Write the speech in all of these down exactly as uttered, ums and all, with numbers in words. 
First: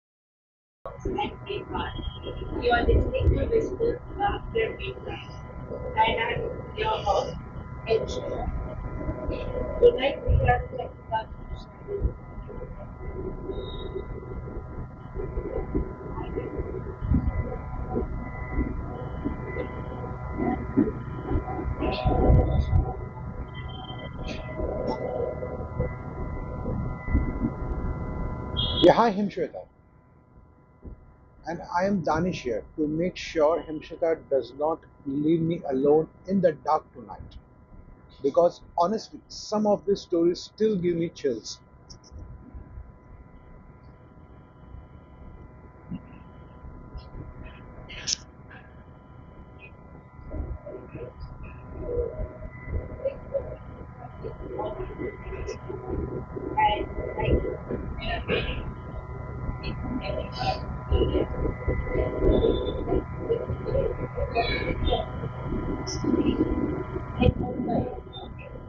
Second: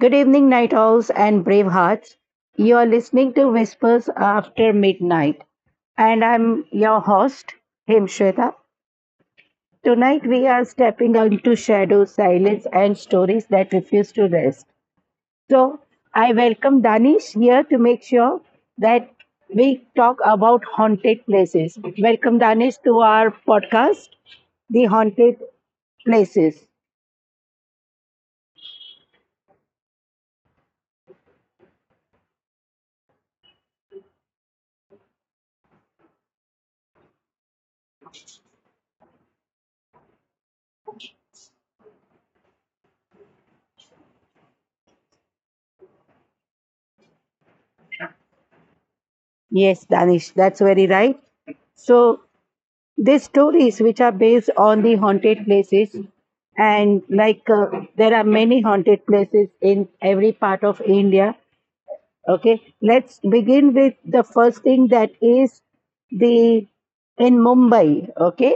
Good evening, night owls and brave hearts. You You're are listening listening to to Whispers Whispers After After Waves, Midnight, and and I'm I'm your your host, host, Anshika. Himshweta. Tonight Tonight, we we are are talking stepping about. into shadows, silence, and stories that refuse to rest. So, I welcome Danish here to make sure that we talk about haunted places. Welcome, Danish, to our podcast, The Haunted Places. Yeah, hi Himshweta. And I am Danish here to make sure Himshweta does not leave me alone in the dark tonight. Because honestly, some of these stories still give me chills. Yes, Danish, that's very right. So, these stories which are based on the haunted places And and like, like uh, there are many haunted places we in are every part of India. having. Okay, let's begin with the first thing that is the in Mumbai. Okay,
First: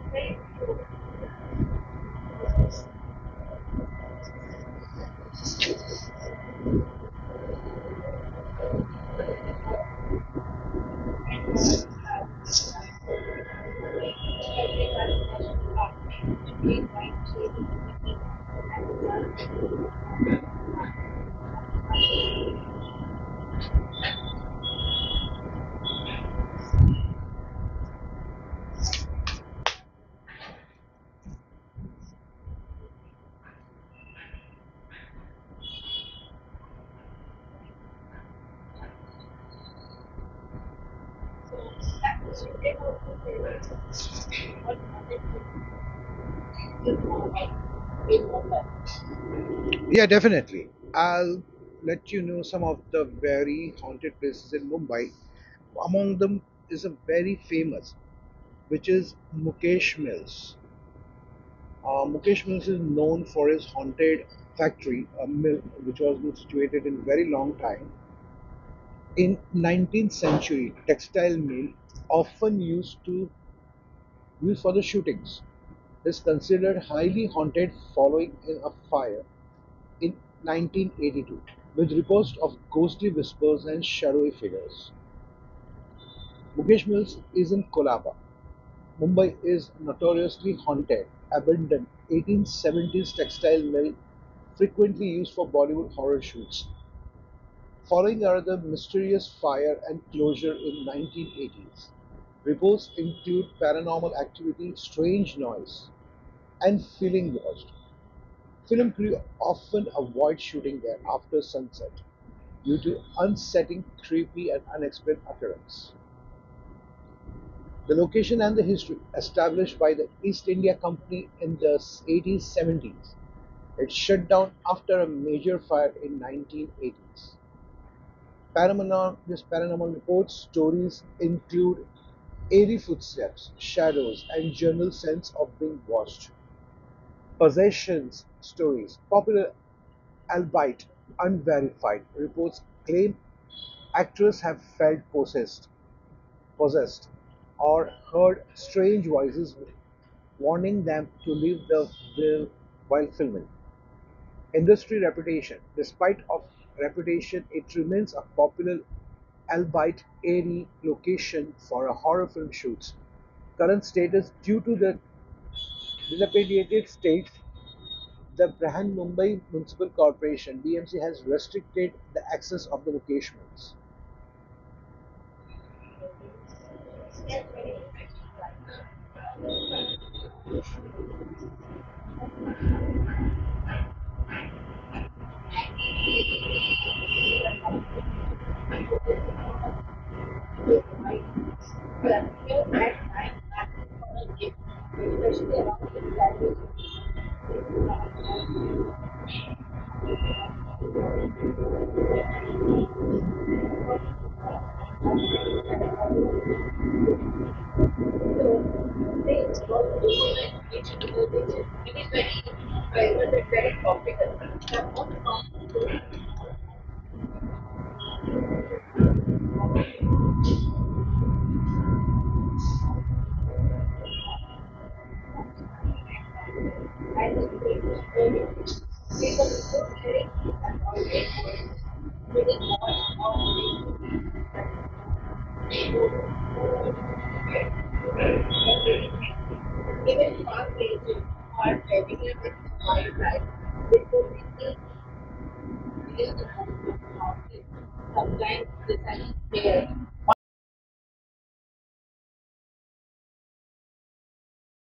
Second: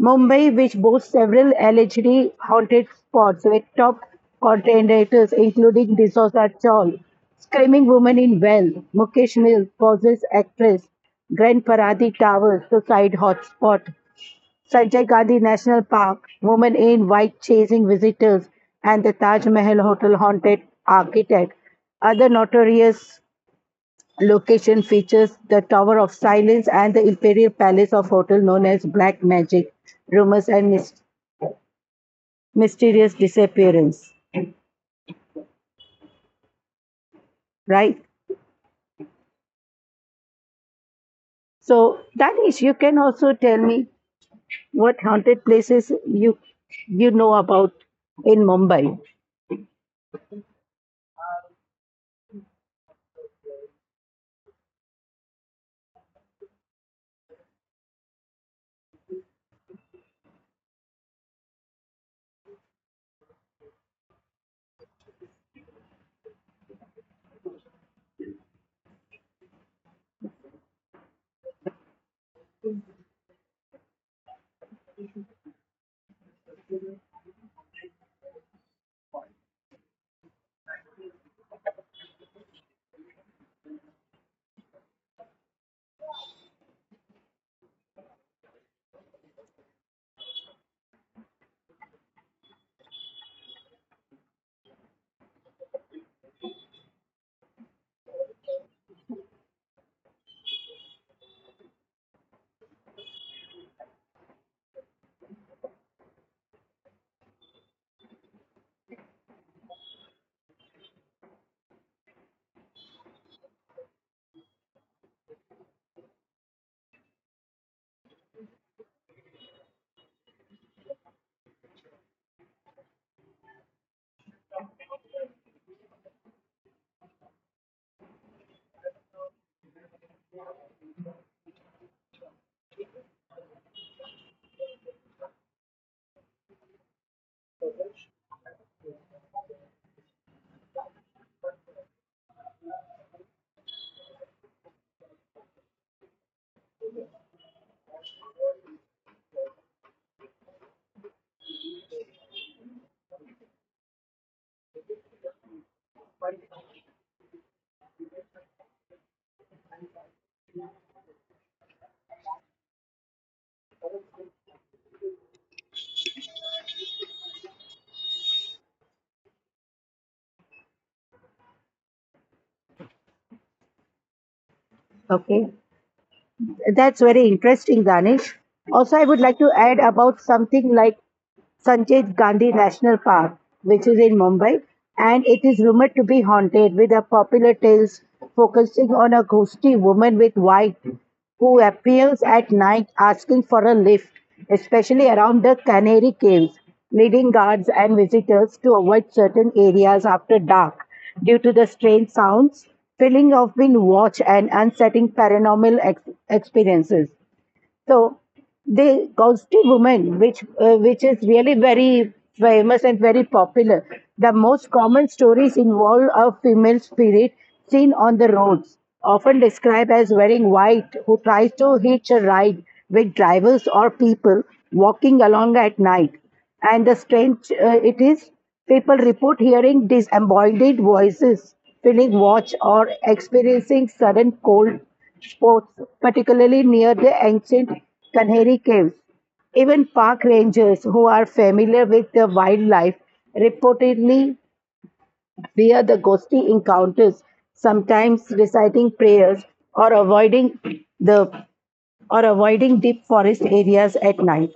Mumbai, which boasts several allegedly haunted spots with top contenders including Disosa Chawl, Screaming Woman in Well, Mukesh Mills, Poses Actress, Grand Paradi Towers, Suicide Hotspot, Sanjay Gandhi National Park, woman in white chasing visitors, and the Taj Mahal Hotel haunted architect. Other notorious location features the Tower of Silence and the Imperial Palace of Hotel known as Black Magic, rumors and mys- mysterious disappearance. Right? So Danish, you can also tell me what haunted places you you know about in Mumbai. Yeah, definitely. I'll let you know some of the very haunted places in Mumbai. Among them is a very famous, which is Mukesh Mills. Uh, Mukesh Mills is known for his haunted factory, a mill which was been situated in a very long time. In nineteenth century, textile mill often used to use for the shootings is considered highly haunted following in a fire in nineteen eighty-two with reports of ghostly whispers and shadowy figures. Mukesh Mills is in Kolaba, Mumbai is notoriously haunted, abandoned eighteen seventies textile mill frequently used for Bollywood horror shoots. Following another mysterious fire and closure in nineteen eighties. Reports include paranormal activity, strange noise, and feeling lost. Film crew often avoid shooting there after sunset due to unsettling, creepy, and unexplained occurrences. The location and the history established by the East India Company in the eighties seventies. It shut down after a major fire in nineteen eighties. Paranormal, this paranormal report stories include eerie footsteps, shadows, and general sense of being watched. Possessions stories, popular albeit unverified, reports claim actors have felt possessed possessed, or heard strange voices warning them to leave the film while filming. Industry reputation. Despite of reputation, it remains a popular, albeit airy, location for a horror film shoots. Current status due to the dilapidated state, the Brihan Mumbai Municipal Corporation (B M C) has restricted the access of the locations. Okay. That's very interesting, Danish. Also, I would like to add about something like Sanjay Gandhi National Park, which is in Mumbai, and it is rumored to be haunted with a popular tales focusing on a ghostly woman with white who appears at night asking for a lift, especially around the Canary Caves, leading guards and visitors to avoid certain areas after dark due to the strange sounds, feeling of being watched, and unsettling paranormal ex- experiences. So the Gausti woman, which uh, which It is really very is famous and very very popular, the most common you. stories involve a female spirit seen on the roads, often described as wearing white, who tries to hitch a ride with drivers or people walking along at night. And the As. strange uh, it is, people report hearing disembodied voices, feeling watch, or experiencing sudden cold spots, particularly near the ancient Kanheri caves. Even park rangers who are familiar with the wildlife reportedly fear the ghostly encounters, sometimes reciting prayers or avoiding the or avoiding deep forest areas at night.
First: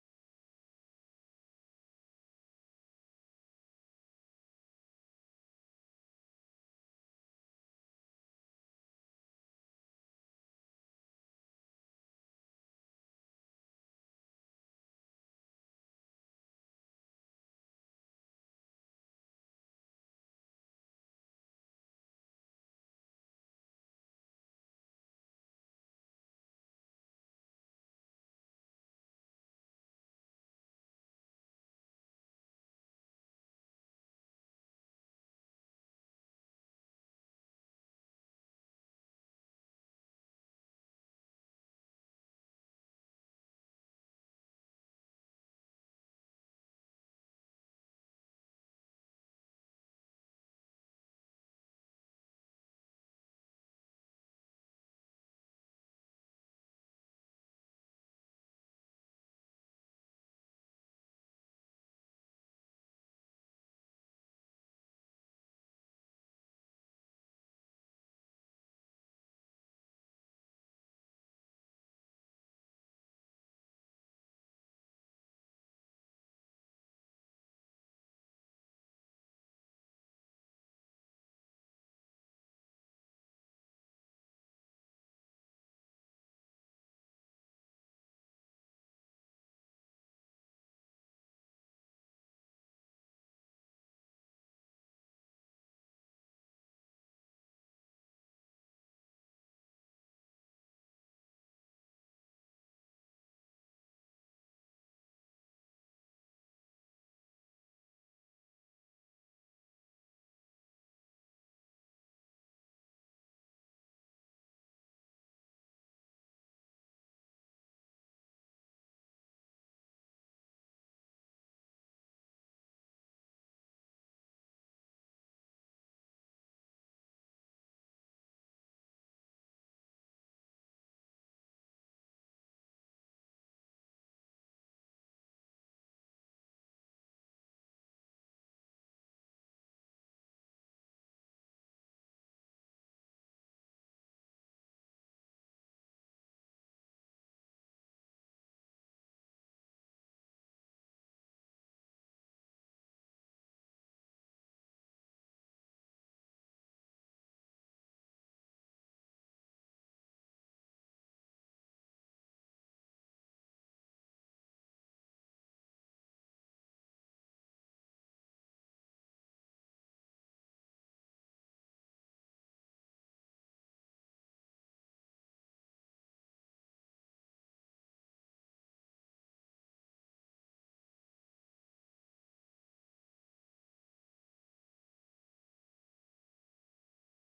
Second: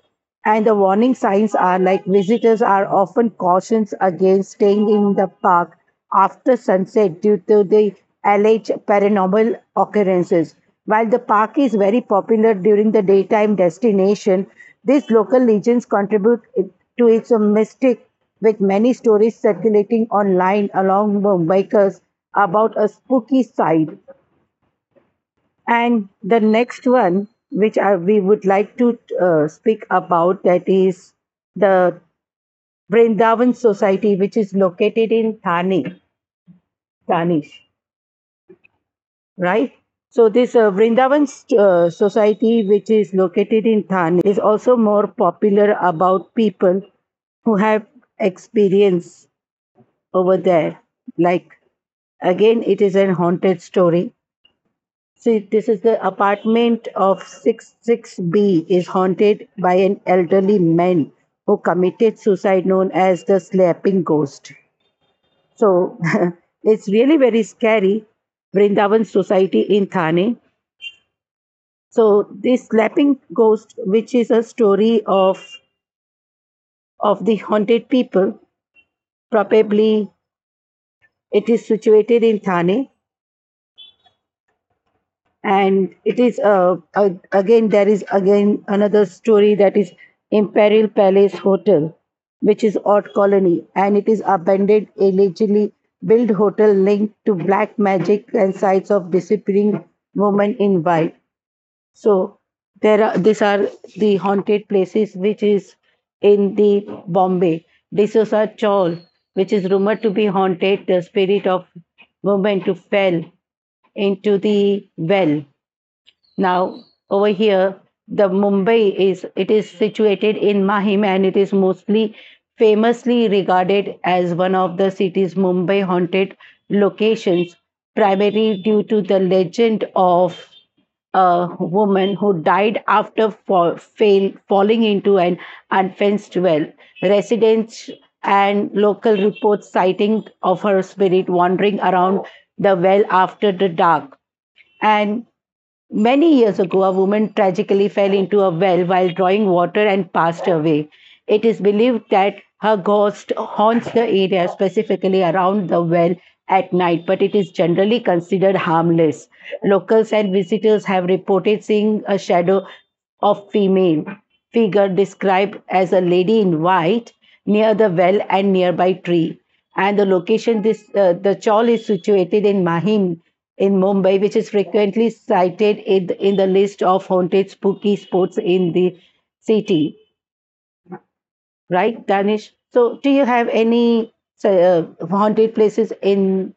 And the warning signs are like visitors are often cautioned against staying in the park after sunset due to the alleged paranormal occurrences. While the park is very popular during the daytime destination, these local legends contribute it- to its mystic with many stories circulating online along with bikers about a spooky side. And the next one, which I, we would like to uh, speak about, that is the Vrindavan Society, which is located in Thane, Tanish, right? So this uh, Vrindavan uh, Society, which is located in Thane, is also more popular about people who have experience over there. Like again, it is a haunted story. See, this is the apartment of six six B is haunted by an elderly man who committed suicide known as the slapping ghost. So it's really very scary. Vrindavan Society in Thane. So this slapping ghost, which is a story of of the haunted people, probably it is situated in Thane. And it is uh, ag- again there is again another story that is imperial palace hotel, which is odd colony and it is abandoned allegedly built hotel linked to black magic and sites of disappearing women in white. So there are these are the haunted places which is in the Bombay D'Souza Chawl, which is rumored to be haunted the spirit of woman to fell into the well. Now over here, the Mumbai is it is situated in Mahim and it is mostly famously regarded as one of the city's Mumbai haunted locations, primarily due to the legend of a woman who died after fall, fail, falling into an unfenced well. Residents and local reports citing of her spirit wandering around the well after the dark. And many years ago, a woman tragically fell into a well while drawing water and passed away. It is believed that her ghost haunts the area, specifically around the well at night, but it is generally considered harmless. Locals and visitors have reported seeing a shadow of female figure described as a lady in white near the well and nearby tree. And the location this uh, the chawl is situated in Mahim in Mumbai, which is frequently cited in the, in the list of haunted spooky spots in the city, right, Danish? So, do you have any uh, haunted places in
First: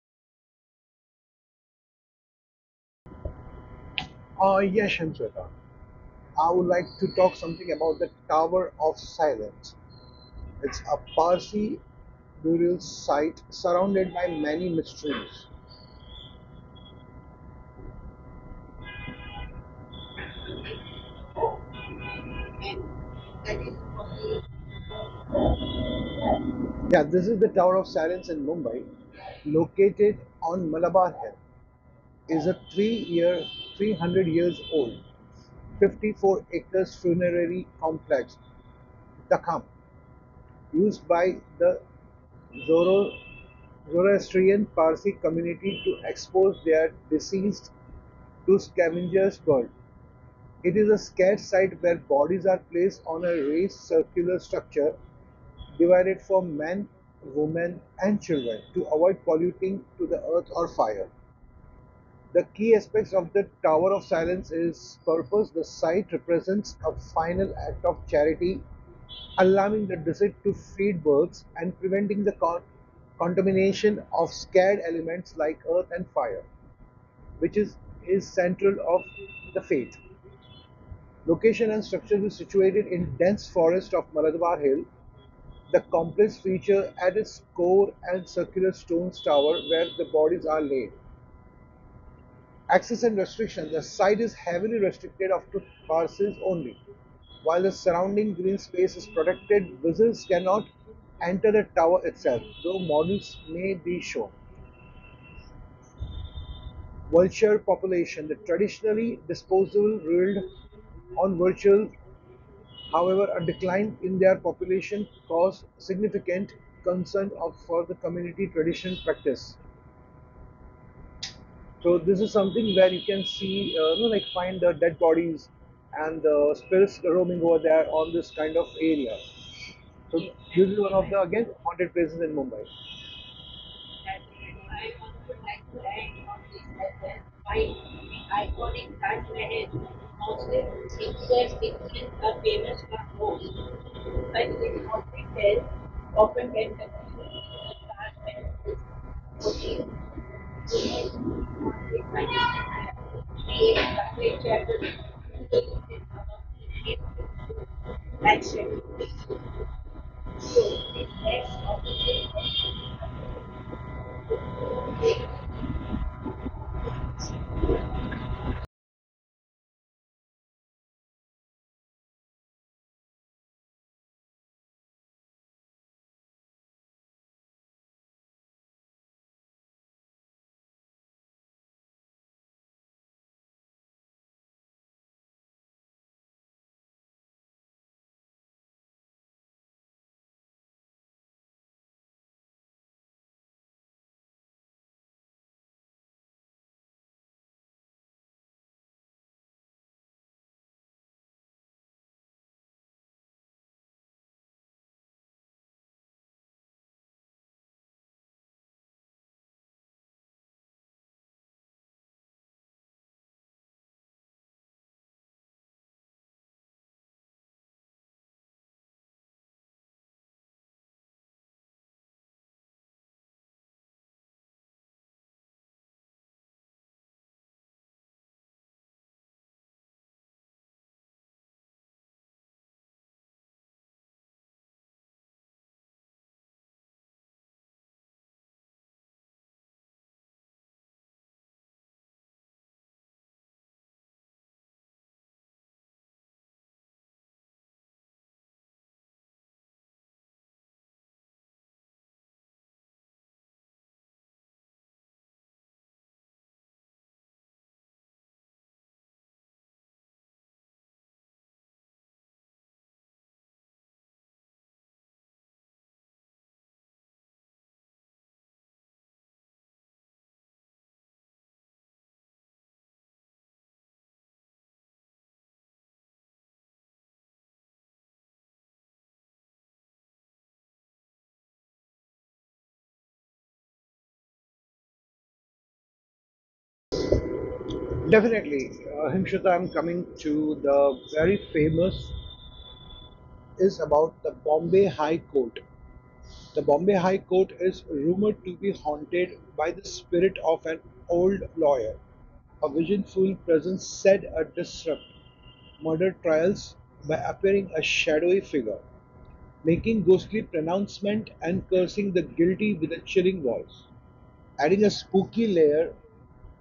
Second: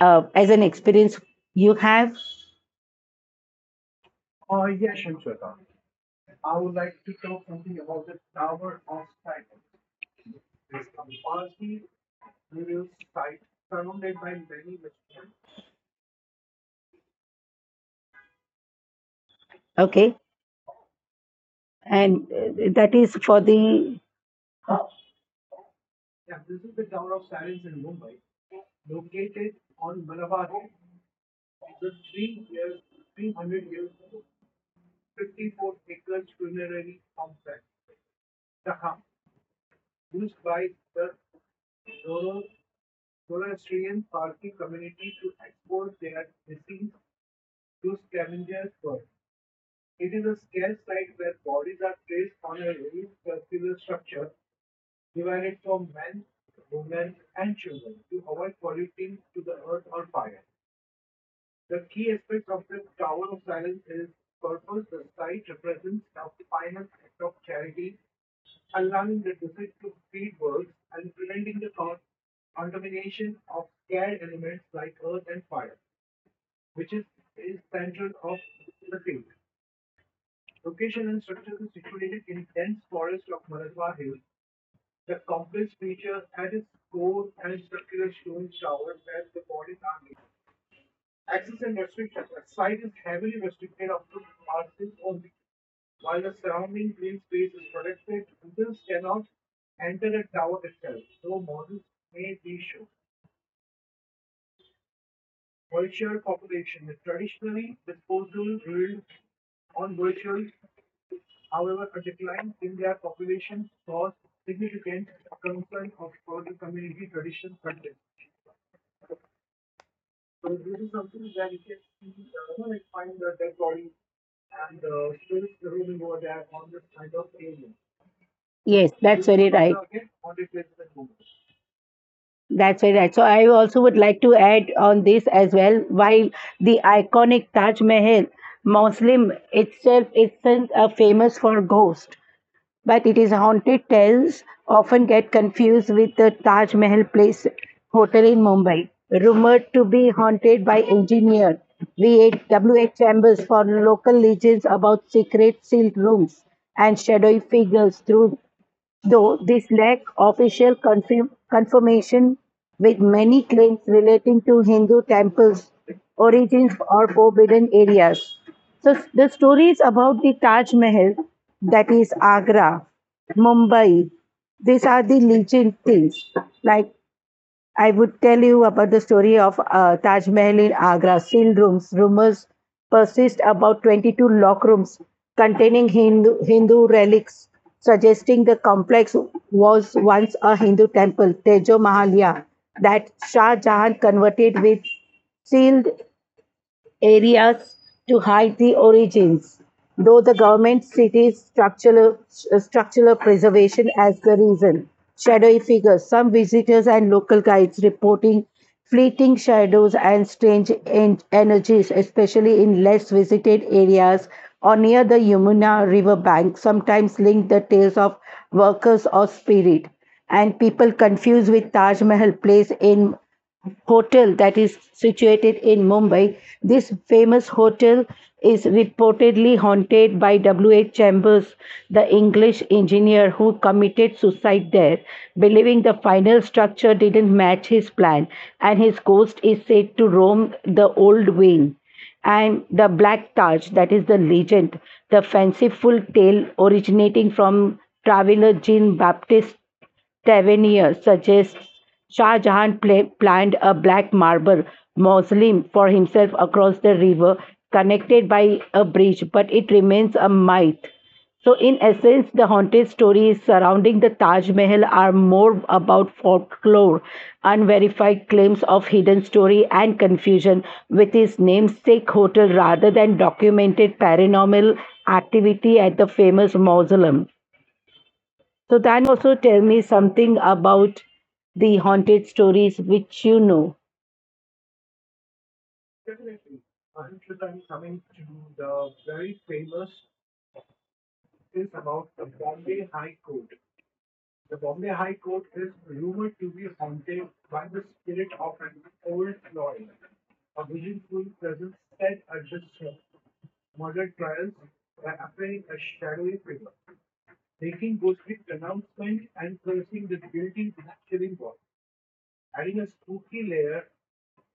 uh, as an experience you have? Uh, yes, Shamsweta. I would like to talk something about the Tower of Silence. It's a Parsi burial site surrounded by many mysteries. Okay, and uh, that is for the Yeah, this is the Tower of Silence in Mumbai, located on Malabar Hill, is a three-year, three hundred years old, fifty-four acres funerary complex, Dakam, used by the Zoro- Zoroastrian Parsi community to expose their deceased to scavengers' world. It is a scared site where bodies are placed on a raised circular structure divided for men, women, and children to avoid polluting to the earth or fire. The key aspects of the Tower of Silence is purpose. The site represents a final act of charity, allowing the desert to feed birds and preventing the con- contamination of scared elements like earth and fire, which is, is central of the faith. Location and structure is situated in dense forest of Maradwar Hill. The complex feature at its core and circular stone tower where the bodies are laid. Access and restriction the site is heavily restricted up to parcels only. While the surrounding green space is protected, visitors cannot enter the tower itself, though models may be shown. Vulture population the traditionally disposable ruled on vultures, however, a decline in their population caused significant concern for the community tradition practice. So this is something where you can see, uh, you know, like find the dead bodies and the spirits roaming over there on this kind of area. So, yes, yes, this is that's one of very the right. again haunted places in Mumbai. That's. That's very right. So I also would like to add on this as well. While the I can't iconic Taj counseling. Mahal, Muslim Teachers, itself teachers isn't are uh, famous famous for most. ghosts, Like but it is haunted says, tales often often get confused with the Taj Mahal Place coaching Hotel in Mumbai, rumored to be haunted by engineer create a W H. chapter Chambers for local legends about secret sealed rooms and action. shadowy figures through. So Though it this has lacked opportunity. official confirm- confirmation, with many claims relating to Hindu temples, origins, or forbidden areas. So the stories about the Taj Mahal, that is Agra, Mumbai, these are the legend things like I would tell you about the story of uh, Taj Mahal in Agra, sealed rooms. Rumors persist about twenty-two lock rooms containing Hindu, Hindu relics, suggesting the complex was once a Hindu temple, Tejo Mahalia, that Shah Jahan converted with sealed areas to hide the origins, though the government cites structural, structural preservation as the reason. Shadowy figures, some visitors and local guides reporting fleeting shadows and strange en- energies, especially in less visited areas or near the Yamuna river bank, sometimes link the tales of workers or spirit. And people confused with Taj Mahal place in hotel that is situated in Mumbai. This famous hotel is reportedly haunted by W H. Chambers, the English engineer who committed suicide there, believing the final structure didn't match his plan, and his ghost is said to roam the old wing. And the Black Taj, that is the legend, the fanciful tale originating from traveler Jean Baptiste Tavernier suggests Shah Jahan pla- planned a black marble mausoleum for himself across the river, connected by a bridge, but it remains a myth. So, in essence, the haunted stories surrounding the Taj Mahal are more about folklore, unverified claims of hidden story, and confusion with his namesake hotel rather than documented paranormal activity at the famous mausoleum. So then also tell me something about the haunted stories which you know, Definitely. Uh, Himshita, I'm coming to the very famous is about the Bombay High Court. The Bombay High Court is rumored to be haunted by the spirit of an old lawyer. A visionful presence said a disrupt murder trials by appearing a shadowy figure, making ghostly pronouncement and cursing the guilty with a chilling voice, adding a spooky layer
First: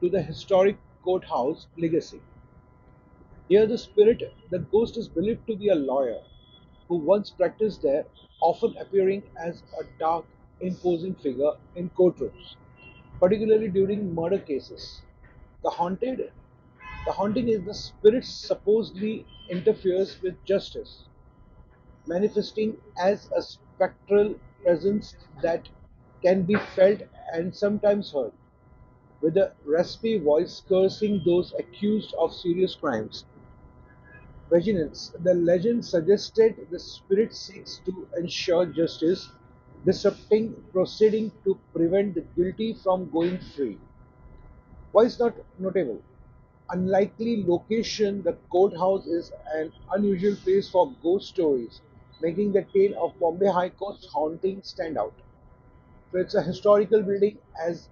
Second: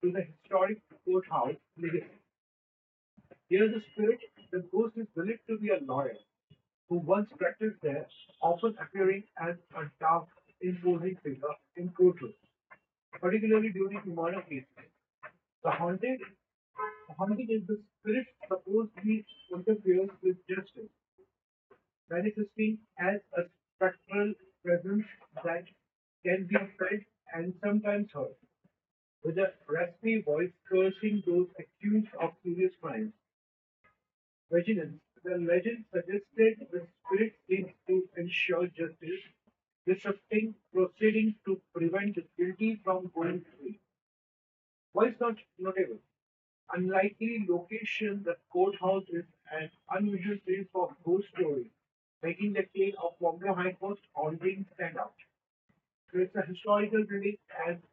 to the historic courthouse legacy. Here the spirit, the ghost is believed to be a lawyer who once practiced there, often appearing as a dark, imposing figure in courtrooms, particularly during murder cases. The haunted the haunting is the spirit supposedly interferes with justice, manifesting as a spectral presence that can be felt and sometimes heard, with a raspy voice cursing those accused of serious crimes vengeance. The legend suggested the spirit seeks to ensure justice, disrupting proceeding to prevent the guilty from going free. Why is not notable? Unlikely location, the courthouse is an unusual place for ghost stories, making the tale of Bombay High Court's haunting stand out. So it's a historical building as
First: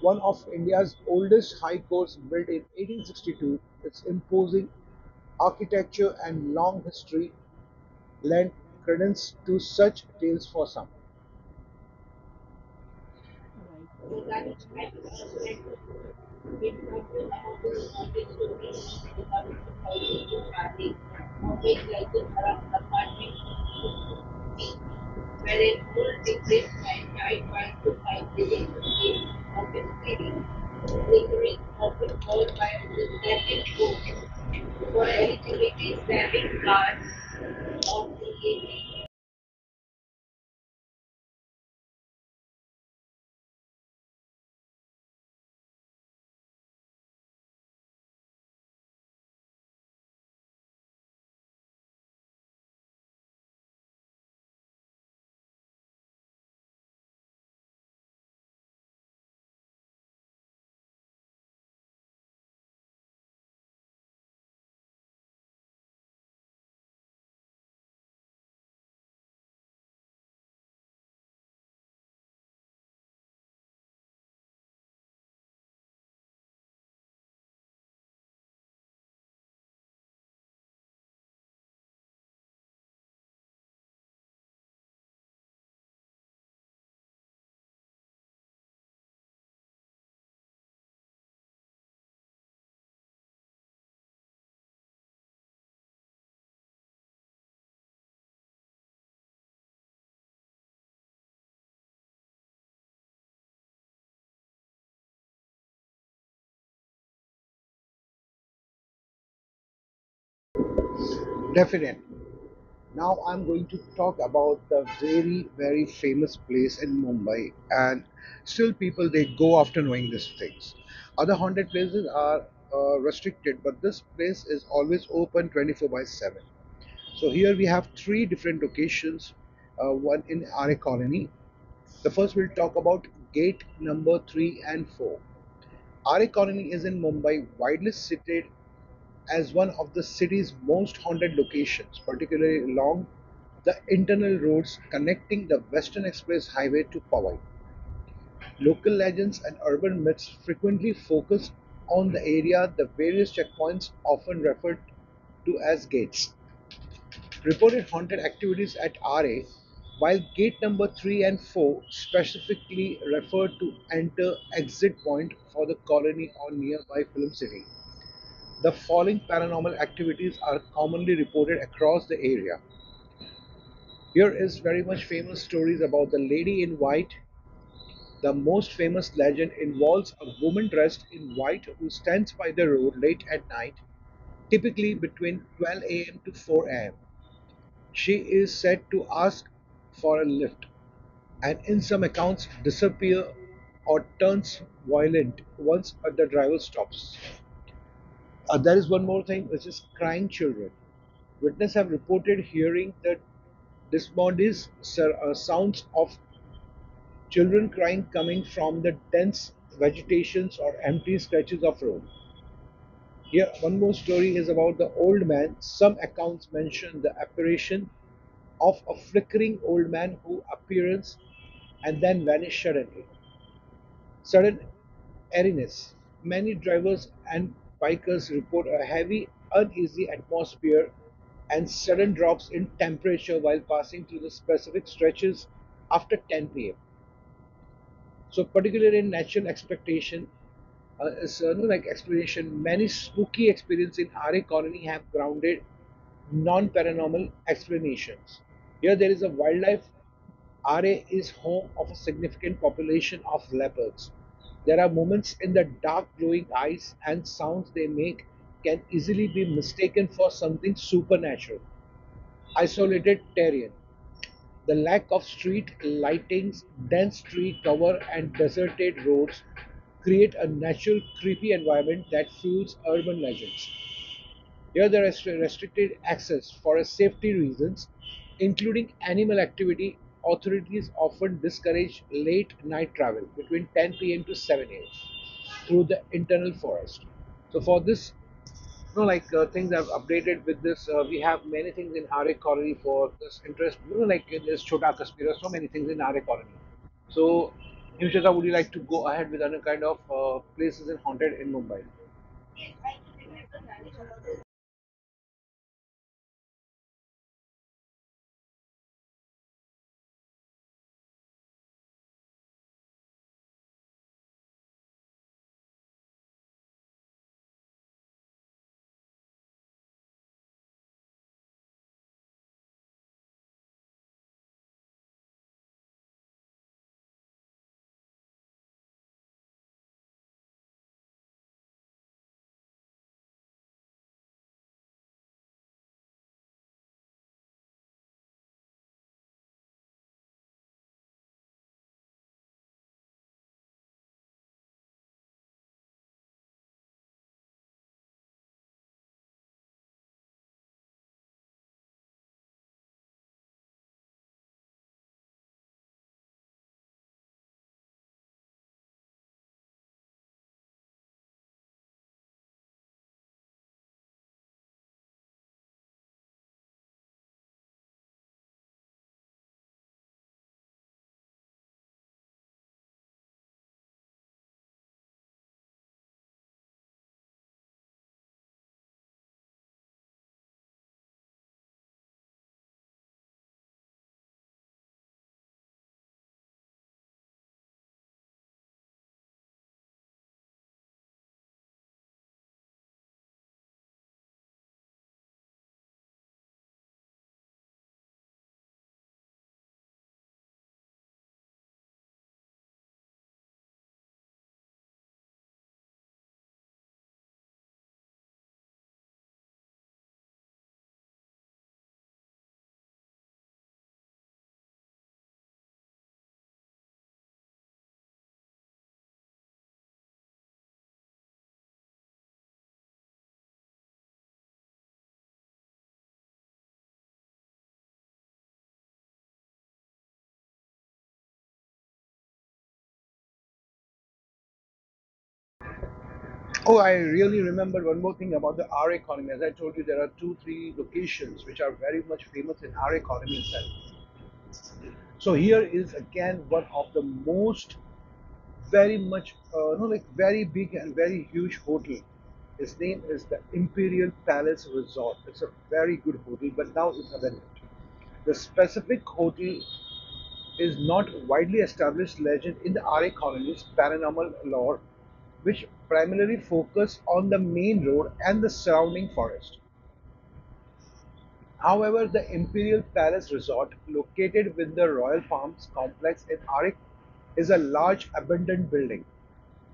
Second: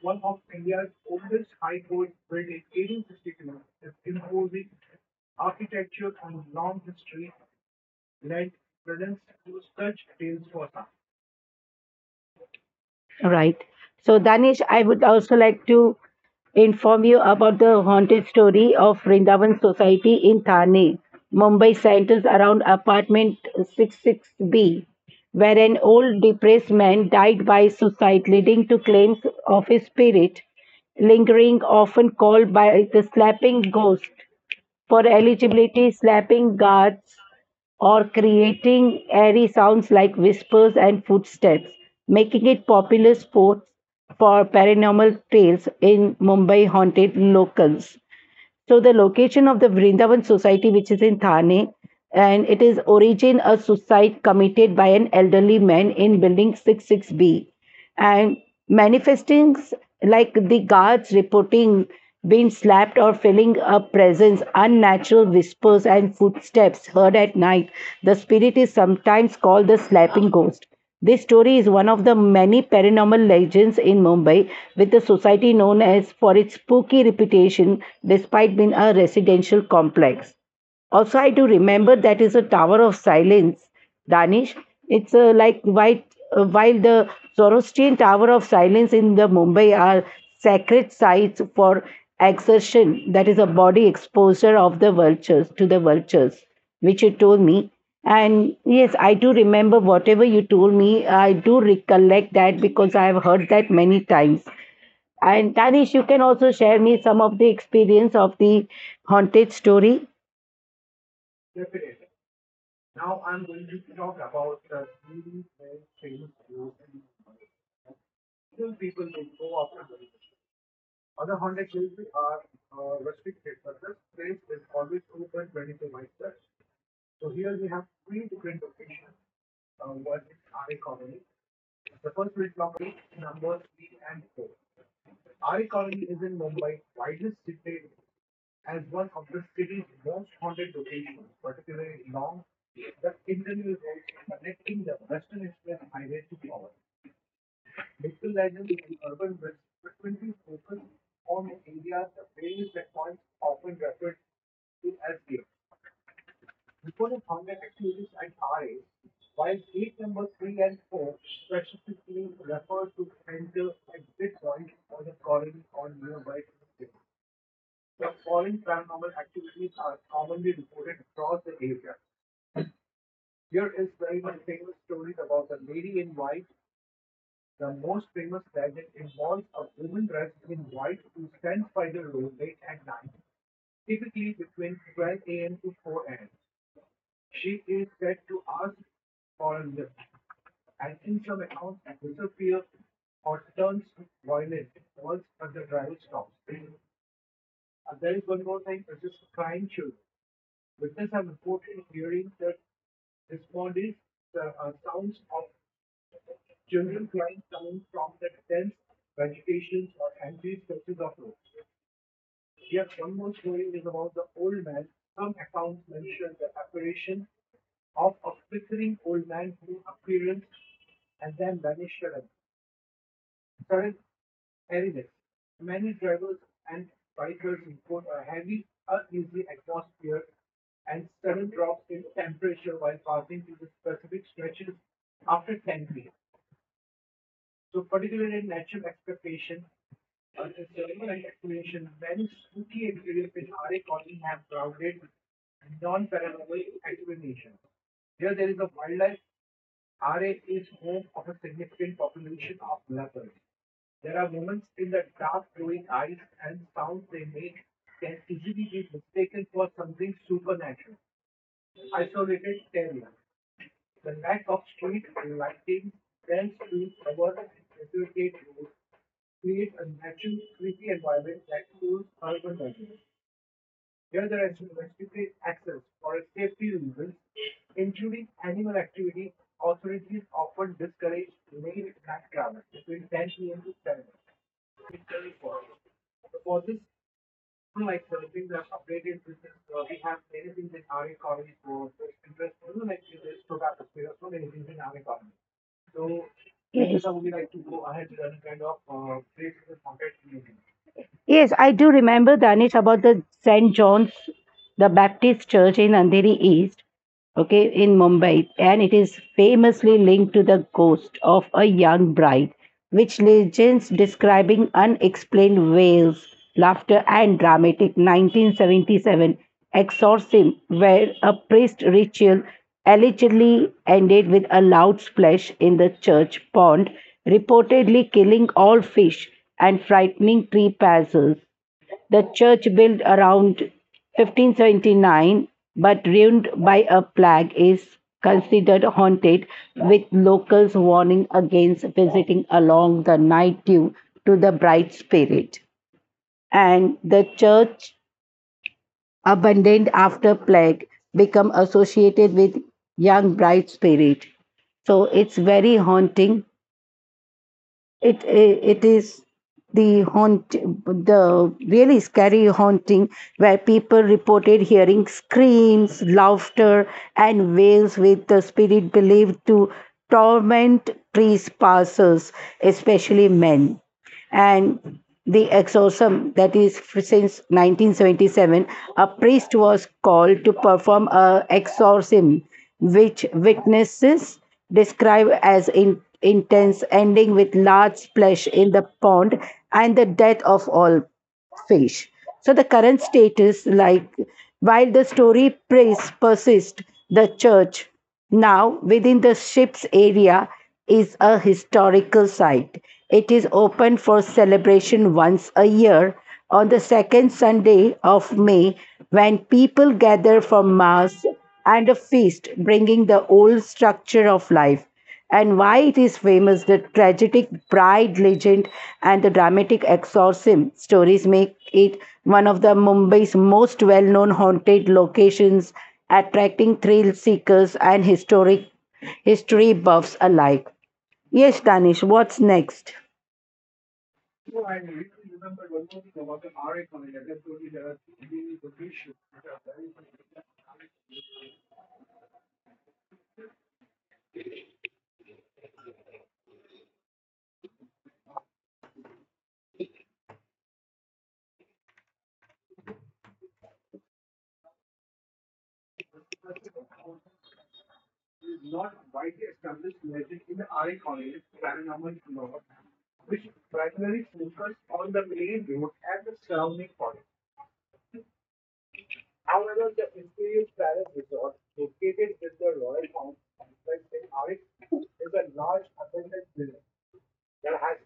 one of India's oldest high courts built in eighteen sixty-two. Its imposing architecture and long history lend credence to such tales for some. right? So Danish, I would also like to inform you about the haunted story of Vrindavan Society in Thane, Mumbai centers around apartment six six b where an old depressed man died by Right. suicide, Village leading to claims is of his open spirit feeding, lingering lingering, open often all called by by the slapping snapping ghost. hooks for For eligibility, eligibility slapping snapping cards guards or of the. creating airy sounds like whispers and footsteps, making it popular sport for paranormal tales in Mumbai haunted locals. So the location of the Vrindavan Society, which is in Thane, and it is origin a suicide committed by an elderly man in building six six B. And manifestings like the guards reporting being slapped or feeling a presence, unnatural whispers and footsteps heard at night. The spirit is sometimes called the slapping ghost. This story is one of the many paranormal legends in Mumbai, with the society known as for its spooky reputation despite being a residential complex. Also, I do remember that is a Tower of Silence, Danish. It's uh, like white, uh, while the Zoroastrian Tower of Silence in the Mumbai are sacred sites for exertion, that is a body exposure of the vultures to the vultures, which you told me. And yes, I do remember whatever you told me. I do recollect that because I have heard that many times. And Danish, you can also share me some of the experience of the haunted story. Definitely. Now I'm going to talk about the very, very famous place in Mumbai, and still people they go after knowing these things. Other haunted places are uh, restricted, but this place is always open twenty-four by seven. So here we have three different locations. Uh, one in R A Colony. The first we'll talk about gate number three and four. Our economy is in Mumbai, widely cited as one of the city's most haunted locations, particularly along the internal roads connecting the Western Express Highway to Powai. Local legends and urban myths frequently focus on the area, the various checkpoints often referred to as gates reported haunted activities at R A, while gate number three and four specifically refer to enter exit point for the colony or nearby film city. The following paranormal activities are commonly reported across the area. Here is very much famous stories about the lady in white. The most famous legend involves a woman dressed in white who stands by the road late at night, typically between twelve a m to four a m. She is said to ask for a lift, and in some accounts disappear or turns violent once the driver stops. Uh, there is one more thing, which is crying children. Witnesses have reported hearing the dismodies sir, uh, sounds of children crying coming from the dense vegetations or empty stretches of road. Here, one more story is about the old man. Some accounts mention the apparition of a flickering old man who appears and then vanishes suddenly. Sudden airiness. Many drivers and bikers report a heavy, uneasy atmosphere and sudden drops in temperature while passing through the specific stretches after ten p m. So particularly in natural expectation, uh, is, uh, no, like explanation, many spooky experiences in R A colony have grounded non-paranormal explanations. Here there is a wildlife. R A is home of a significant population of leopards. There are moments in the dark glowing eyes and sounds they make can easily be mistaken for something supernatural. Isolated terrier. The lack of street lightings, dense tree cover, and deserted roads create a natural creepy environment that fuels urban legends. Here, there is restricted access for safety reasons, including animal activity. Authorities often discourage late night travel between ten p m to seven a m through the internal forest. So, for this, you know, like uh, things I've updated with this, uh, we have many things in R A colony for this interest. You know, like uh, there's Chota Kaspira, so many things in R A colony. So, Yushita, would you like to go ahead with other kind of uh, places in haunted in Mumbai? Yes, I Yes, I do remember think. Danish about the Saint John's, the Baptist Church in Andheri East, okay, in Mumbai, and it is famously linked to the ghost of a young bride, which legends describing unexplained wails, laughter, and dramatic nineteen seventy-seven exorcism, where a priest ritual allegedly ended with a loud splash in the church pond, reportedly killing all fish and frightening trespasses. The church, built around fifteen seventy-nine but ruined by a plague, is considered haunted, with locals warning against visiting along the night due to the bright spirit. And the church, abandoned after plague, become associated with young bright spirit. So it's very haunting it I- it is the haunt the really scary haunting where people reported hearing screams, laughter, and wails with the spirit believed to torment trespassers, especially men. And the exorcism that is f- since nineteen seventy-seven a priest was called to perform a exorcism which witnesses describe as in, intense ending with large splash in the pond and the death of all fish. So the current status like while the story praise persists the church now, within the ship's area is a historical site. It is open for celebration once a year on the second Sunday of May, when people gather for Mass and a feast, bringing the old structure of life. And why it is famous: the tragic bride legend and the dramatic exorcism stories make it one of the Mumbai's most well-known haunted locations, attracting thrill seekers and historic history buffs alike. Yes, Danish, what's next? Oh, I really remembered one more thing about the R economy. As I told you, there are two, three locations which are very much famous in R economy itself. So here is again one of the most, very much, uh, no, like very big and very huge hotel. Its name is the Imperial Palace Resort. It's a very good hotel, but now it's abandoned. The specific hotel is not widely established legend in the R A colony's paranormal lore, which primarily focus on the main road and the surrounding forest. However, the Imperial Palace Resort, located within the Royal Farms complex in Arik, is a large abandoned building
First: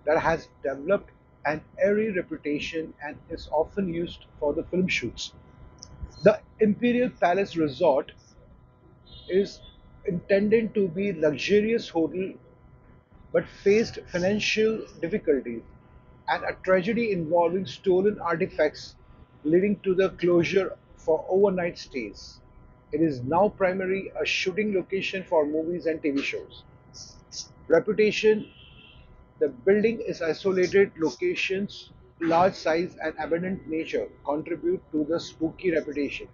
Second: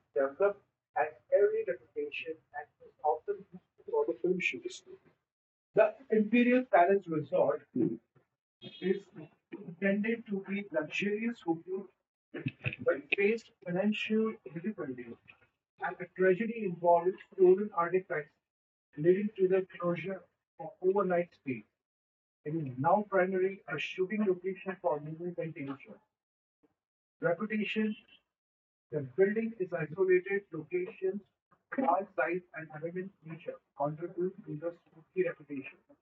that has developed an eerie reputation and is often used for the film shoots. The Imperial Palace Resort is intended to be a luxurious hotel but faced financial difficulties and a tragedy involving stolen artifacts leading to the closure for overnight stays. It is now primarily a shooting location for movies and T V shows. Reputation. The building is isolated locations, large size, and abundant nature contribute to the spooky reputation.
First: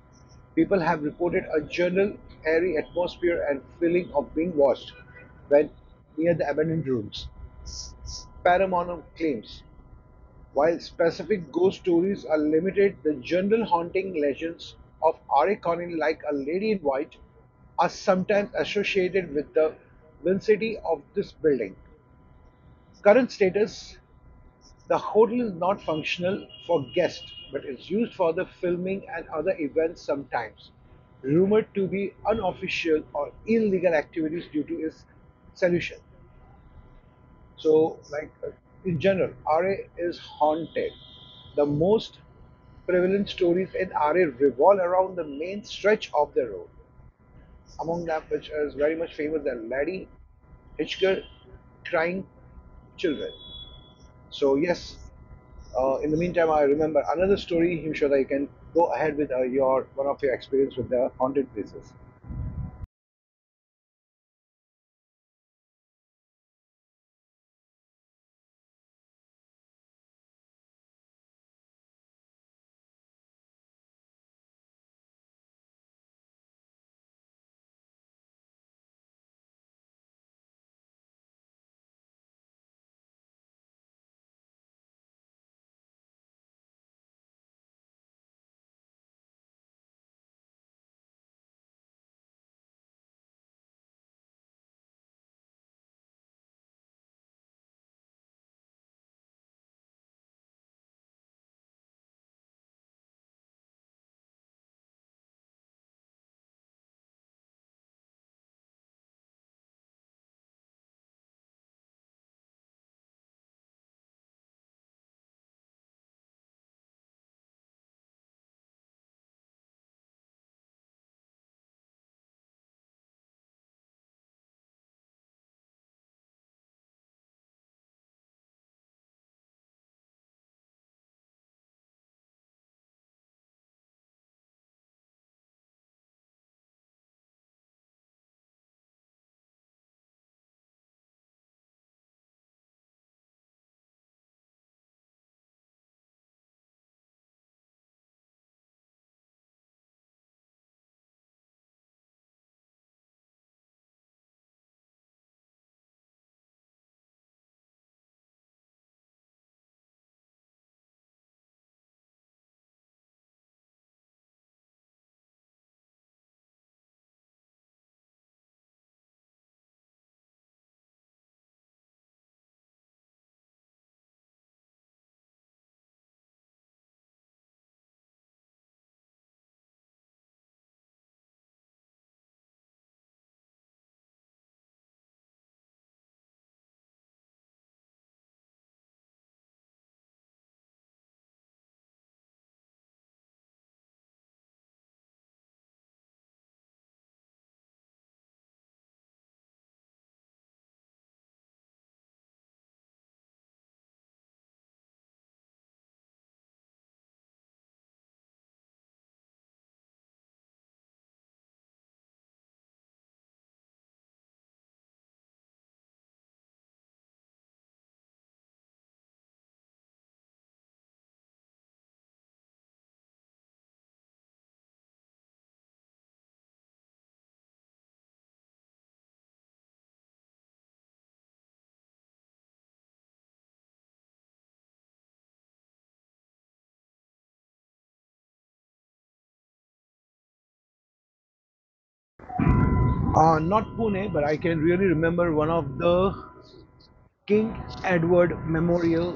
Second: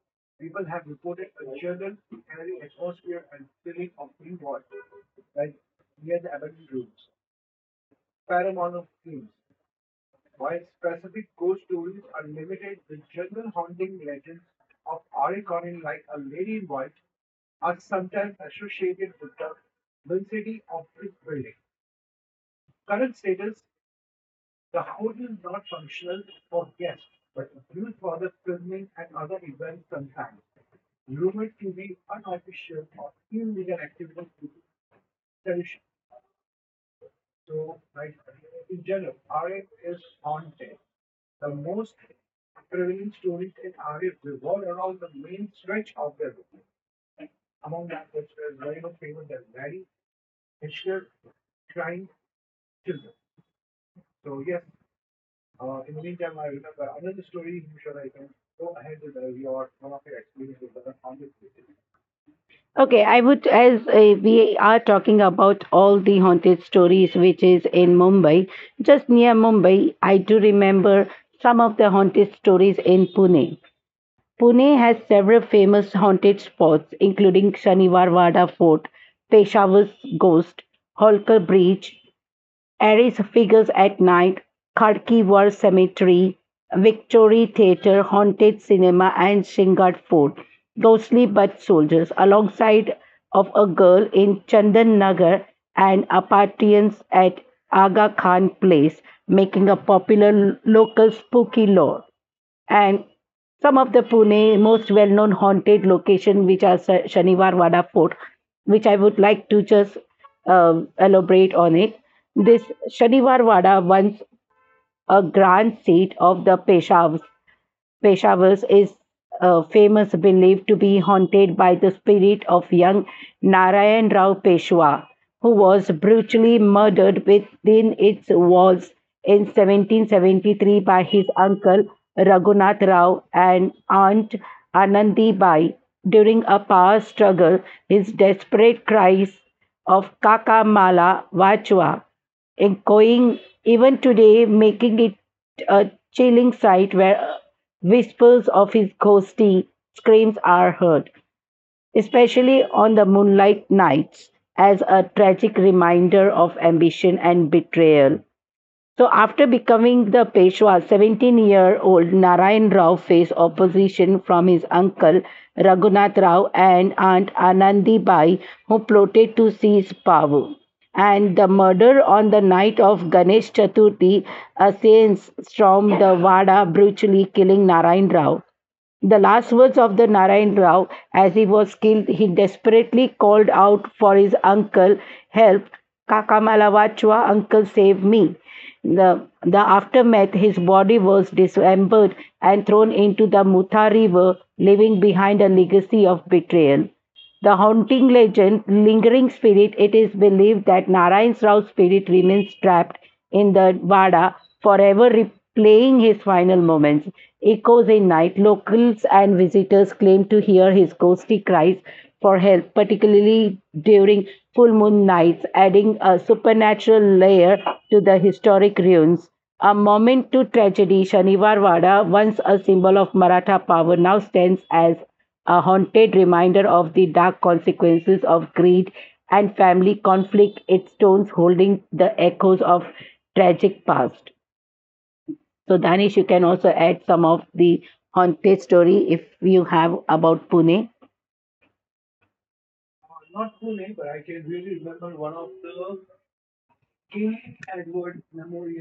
People have reported a general airy atmosphere and feeling of being watched when near the abandoned rooms. Paranormal claims. While specific ghost stories are limited, the general haunting legends of Arikoni, like a lady in white, are sometimes associated with the vicinity of this building. Current status. The hotel is not functional for guests but is used for the filming and other events sometimes, rumored to be unofficial or illegal activities due to its solution. So, like uh, in general, R A is haunted. The most prevalent stories in R A revolve around the main stretch of the road. Among them, which is very much famous, the Laddie Hitchcock crying children. So yes, uh, in the meantime, I remember another story, Himshwada. You can go ahead with uh, your one of your experience with the haunted places. Okay, I would, as uh, we are talking about all the haunted stories which is in Mumbai, just near Mumbai, I do remember some of the haunted stories in Pune. Pune has several famous haunted spots, including Shaniwar Wada Fort, Peshawar's Ghost, Holkar Bridge, Aries Figures at Night, Khadki War Cemetery, Victory Theatre, Haunted Cinema, and Shingat Fort, Ghostly But Soldiers, alongside of a girl in Chandan Nagar and apartments at Aga Khan Place, making a popular local spooky lore, and some of the Pune most well-known haunted location, which are Sa- Shaniwar Wada Fort, which I would like to just um, elaborate on it. This Shaniwar Wada, once a grand seat of the Peshawars, Peshawar, is uh, famous, believed to be haunted by the spirit of young Narayan Rao Peshwa, who was brutally murdered within its walls in seventeen seventy-three by his uncle Raghunath Rao and aunt Anandi Bai. During a power struggle, his desperate cries of Kaka Mala Vachwa echoing even today, making it a chilling sight where whispers of his ghostly screams are heard, especially on the moonlight nights, as a tragic reminder of ambition and betrayal. So after becoming the Peshwa, seventeen-year-old Narayan Rao faced opposition from his uncle Raghunath Rao and aunt Anandi Bai, who plotted to seize power. And the murder: on the night of Ganesh Chaturthi, assailants stormed the Wada, brutally killing Narayan Rao. The last words of the Narayan Rao, as he was killed, he desperately called out for his uncle, help, Kakamalawachwa, uncle save me. The, the aftermath, his body was dismembered and thrown into the Mutha river, leaving behind a legacy of betrayal. The haunting legend, lingering spirit, it is believed that Narayan Rao's spirit remains trapped in the Wada, forever replaying his final moments. Echoes in night, locals and visitors claim to hear his ghostly cries for help, particularly during full moon nights, adding a supernatural layer to the historic ruins. A monument to tragedy, Shanivar Wada, once a symbol of Maratha power, now stands as a haunted reminder of the dark consequences of greed and family conflict, its tones holding the echoes of tragic past. So, Danish, you can also add some of the haunted story if you have about Pune. Uh, not Pune, but I can really remember one of the King Edward Memorial,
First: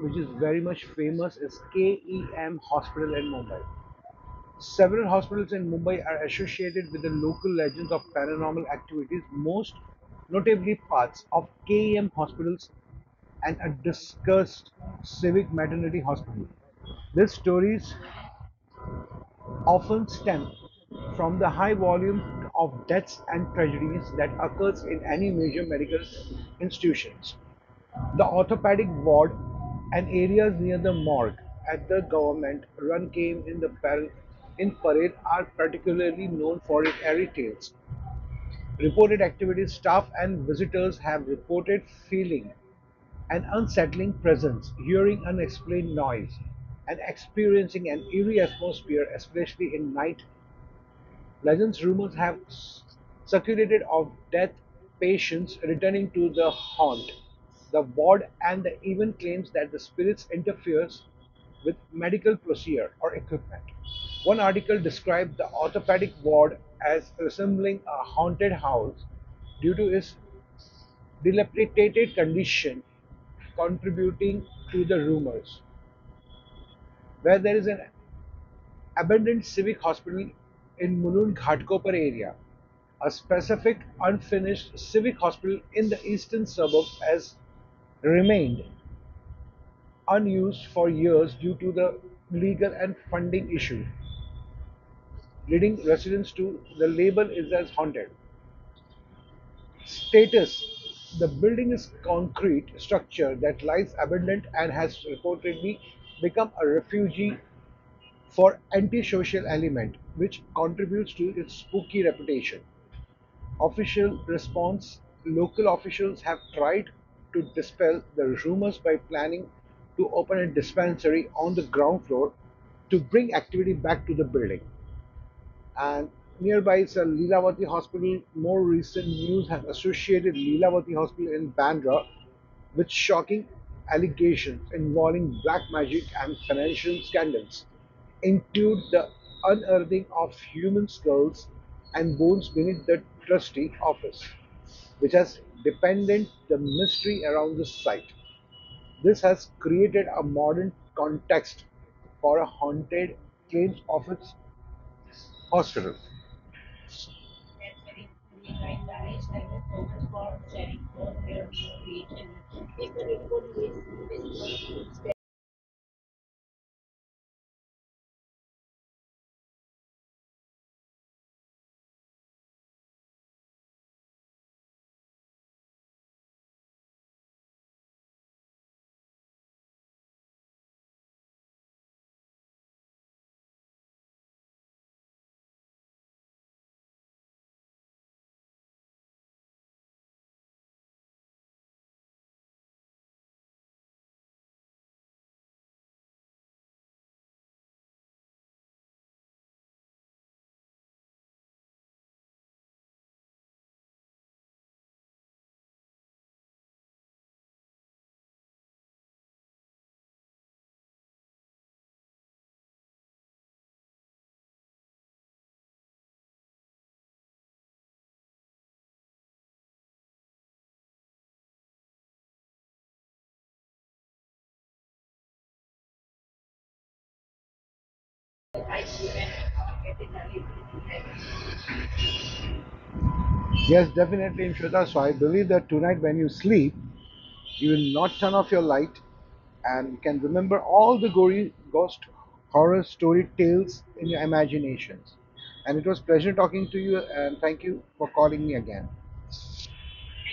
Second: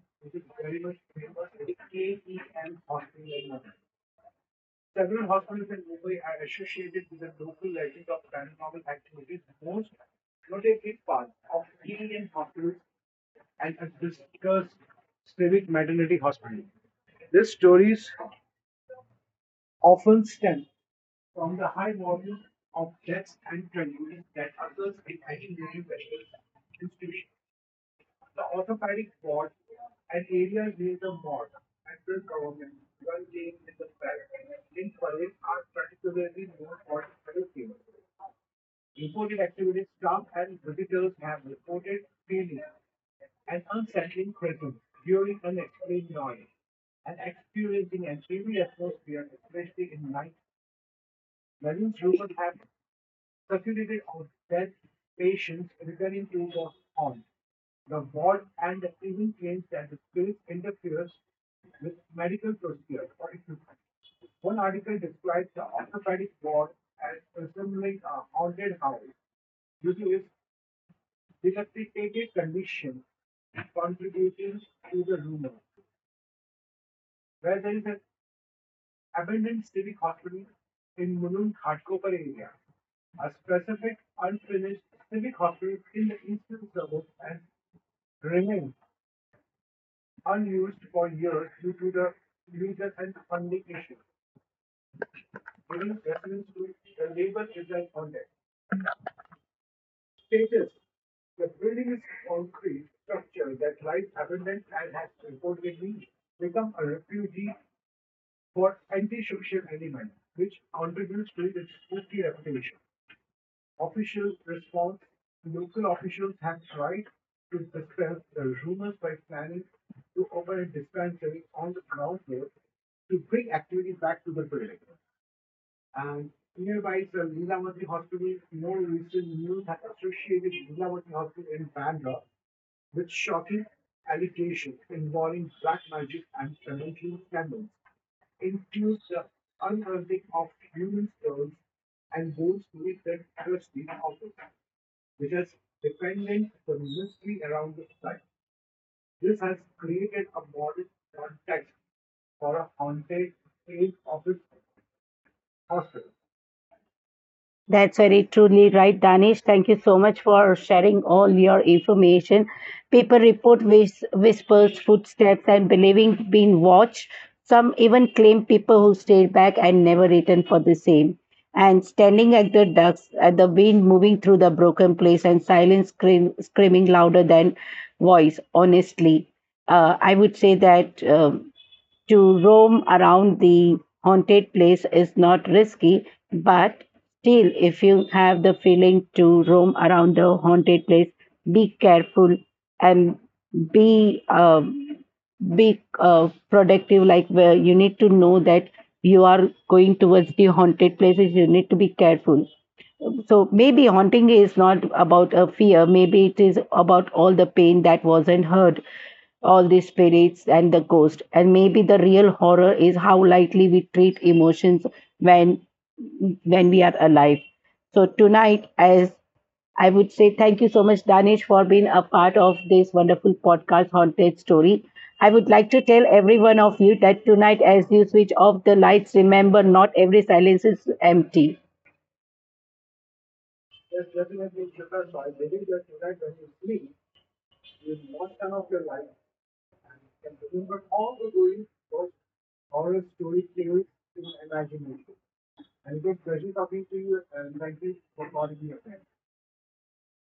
which is very much famous, is K E M Hospital in Mumbai. Several hospitals in Mumbai are associated with the local legends of paranormal activities, most notably parts of K E M hospitals and a discussed civic maternity hospital. These stories often stem from the high volume of deaths and tragedies that occurs in any major medical institutions. The orthopedic ward and areas near the morgue at the government run game in the in parade are particularly known for its airy tales. Reported activities, staff and visitors have reported feeling an unsettling presence, hearing unexplained noise, and experiencing an eerie atmosphere, especially in night. Legends rumors have circulated of death patients returning to the haunt, the ward, and the even claims that the spirits interferes with medical procedure or equipment. One article described the orthopedic ward as resembling a haunted house due to its dilapidated condition, contributing to the rumors. Where there is an abandoned civic hospital in Mulund Ghatkopar area, a specific unfinished civic hospital in the eastern suburbs has remained unused for years due to the legal and funding issue, leading residents to the label is as haunted. Status. The building is concrete structure that lies abandoned and has reportedly become a refugee for antisocial element, which contributes to its spooky reputation. Official response local officials have tried to dispel the rumors by planning to open a dispensary on the ground floor to bring activity back to the building and nearby is a Leelavati hospital. More recent news has associated Leelavati hospital in Bandra with shocking allegations involving black magic and financial scandals, include the unearthing of human skulls and bones beneath the trustee office, which has dependent the mystery around the site. This has created a modern context for a haunted claims of its hospital. That's That's very very truly really right, right, Danish. Danish. Thank Thank you you so much so for for sharing sharing all both your your reach. information. If People the report report whis- whispers, is is footsteps, and believing being watched. Some even claim people who stayed back and never returned for the same. And standing at the ducks, at the wind moving through the broken place, and silence scream, screaming louder than voice. Honestly, uh, I would say that. um To roam around the haunted place is not risky, but still, if you have the feeling to roam around the haunted place, be careful, and be um, be uh, productive. Like where you need to know that you are going towards the haunted places, you need to be careful. So maybe haunting is not about a fear, maybe it is about all the pain that wasn't heard, all the spirits and the ghost. And maybe the real horror is how lightly we treat emotions when when we are alive. So tonight, as I would say, thank you so much, Danish, for being a part of this wonderful podcast, Haunted Story. I would like to tell every one of you that tonight, as you switch off the I lights, can. remember not every silence is empty. Yes, definitely, Imshweta. So I believe that tonight when you sleep, you will not turn off your light and you can remember all the gory ghost horror story tales in your imaginations. And it was pleasure talking to you and thank you for calling me again.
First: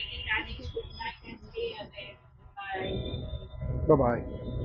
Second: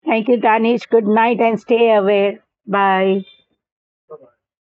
Thank you, Danish. Good night and stay aware. Bye. Bye-bye.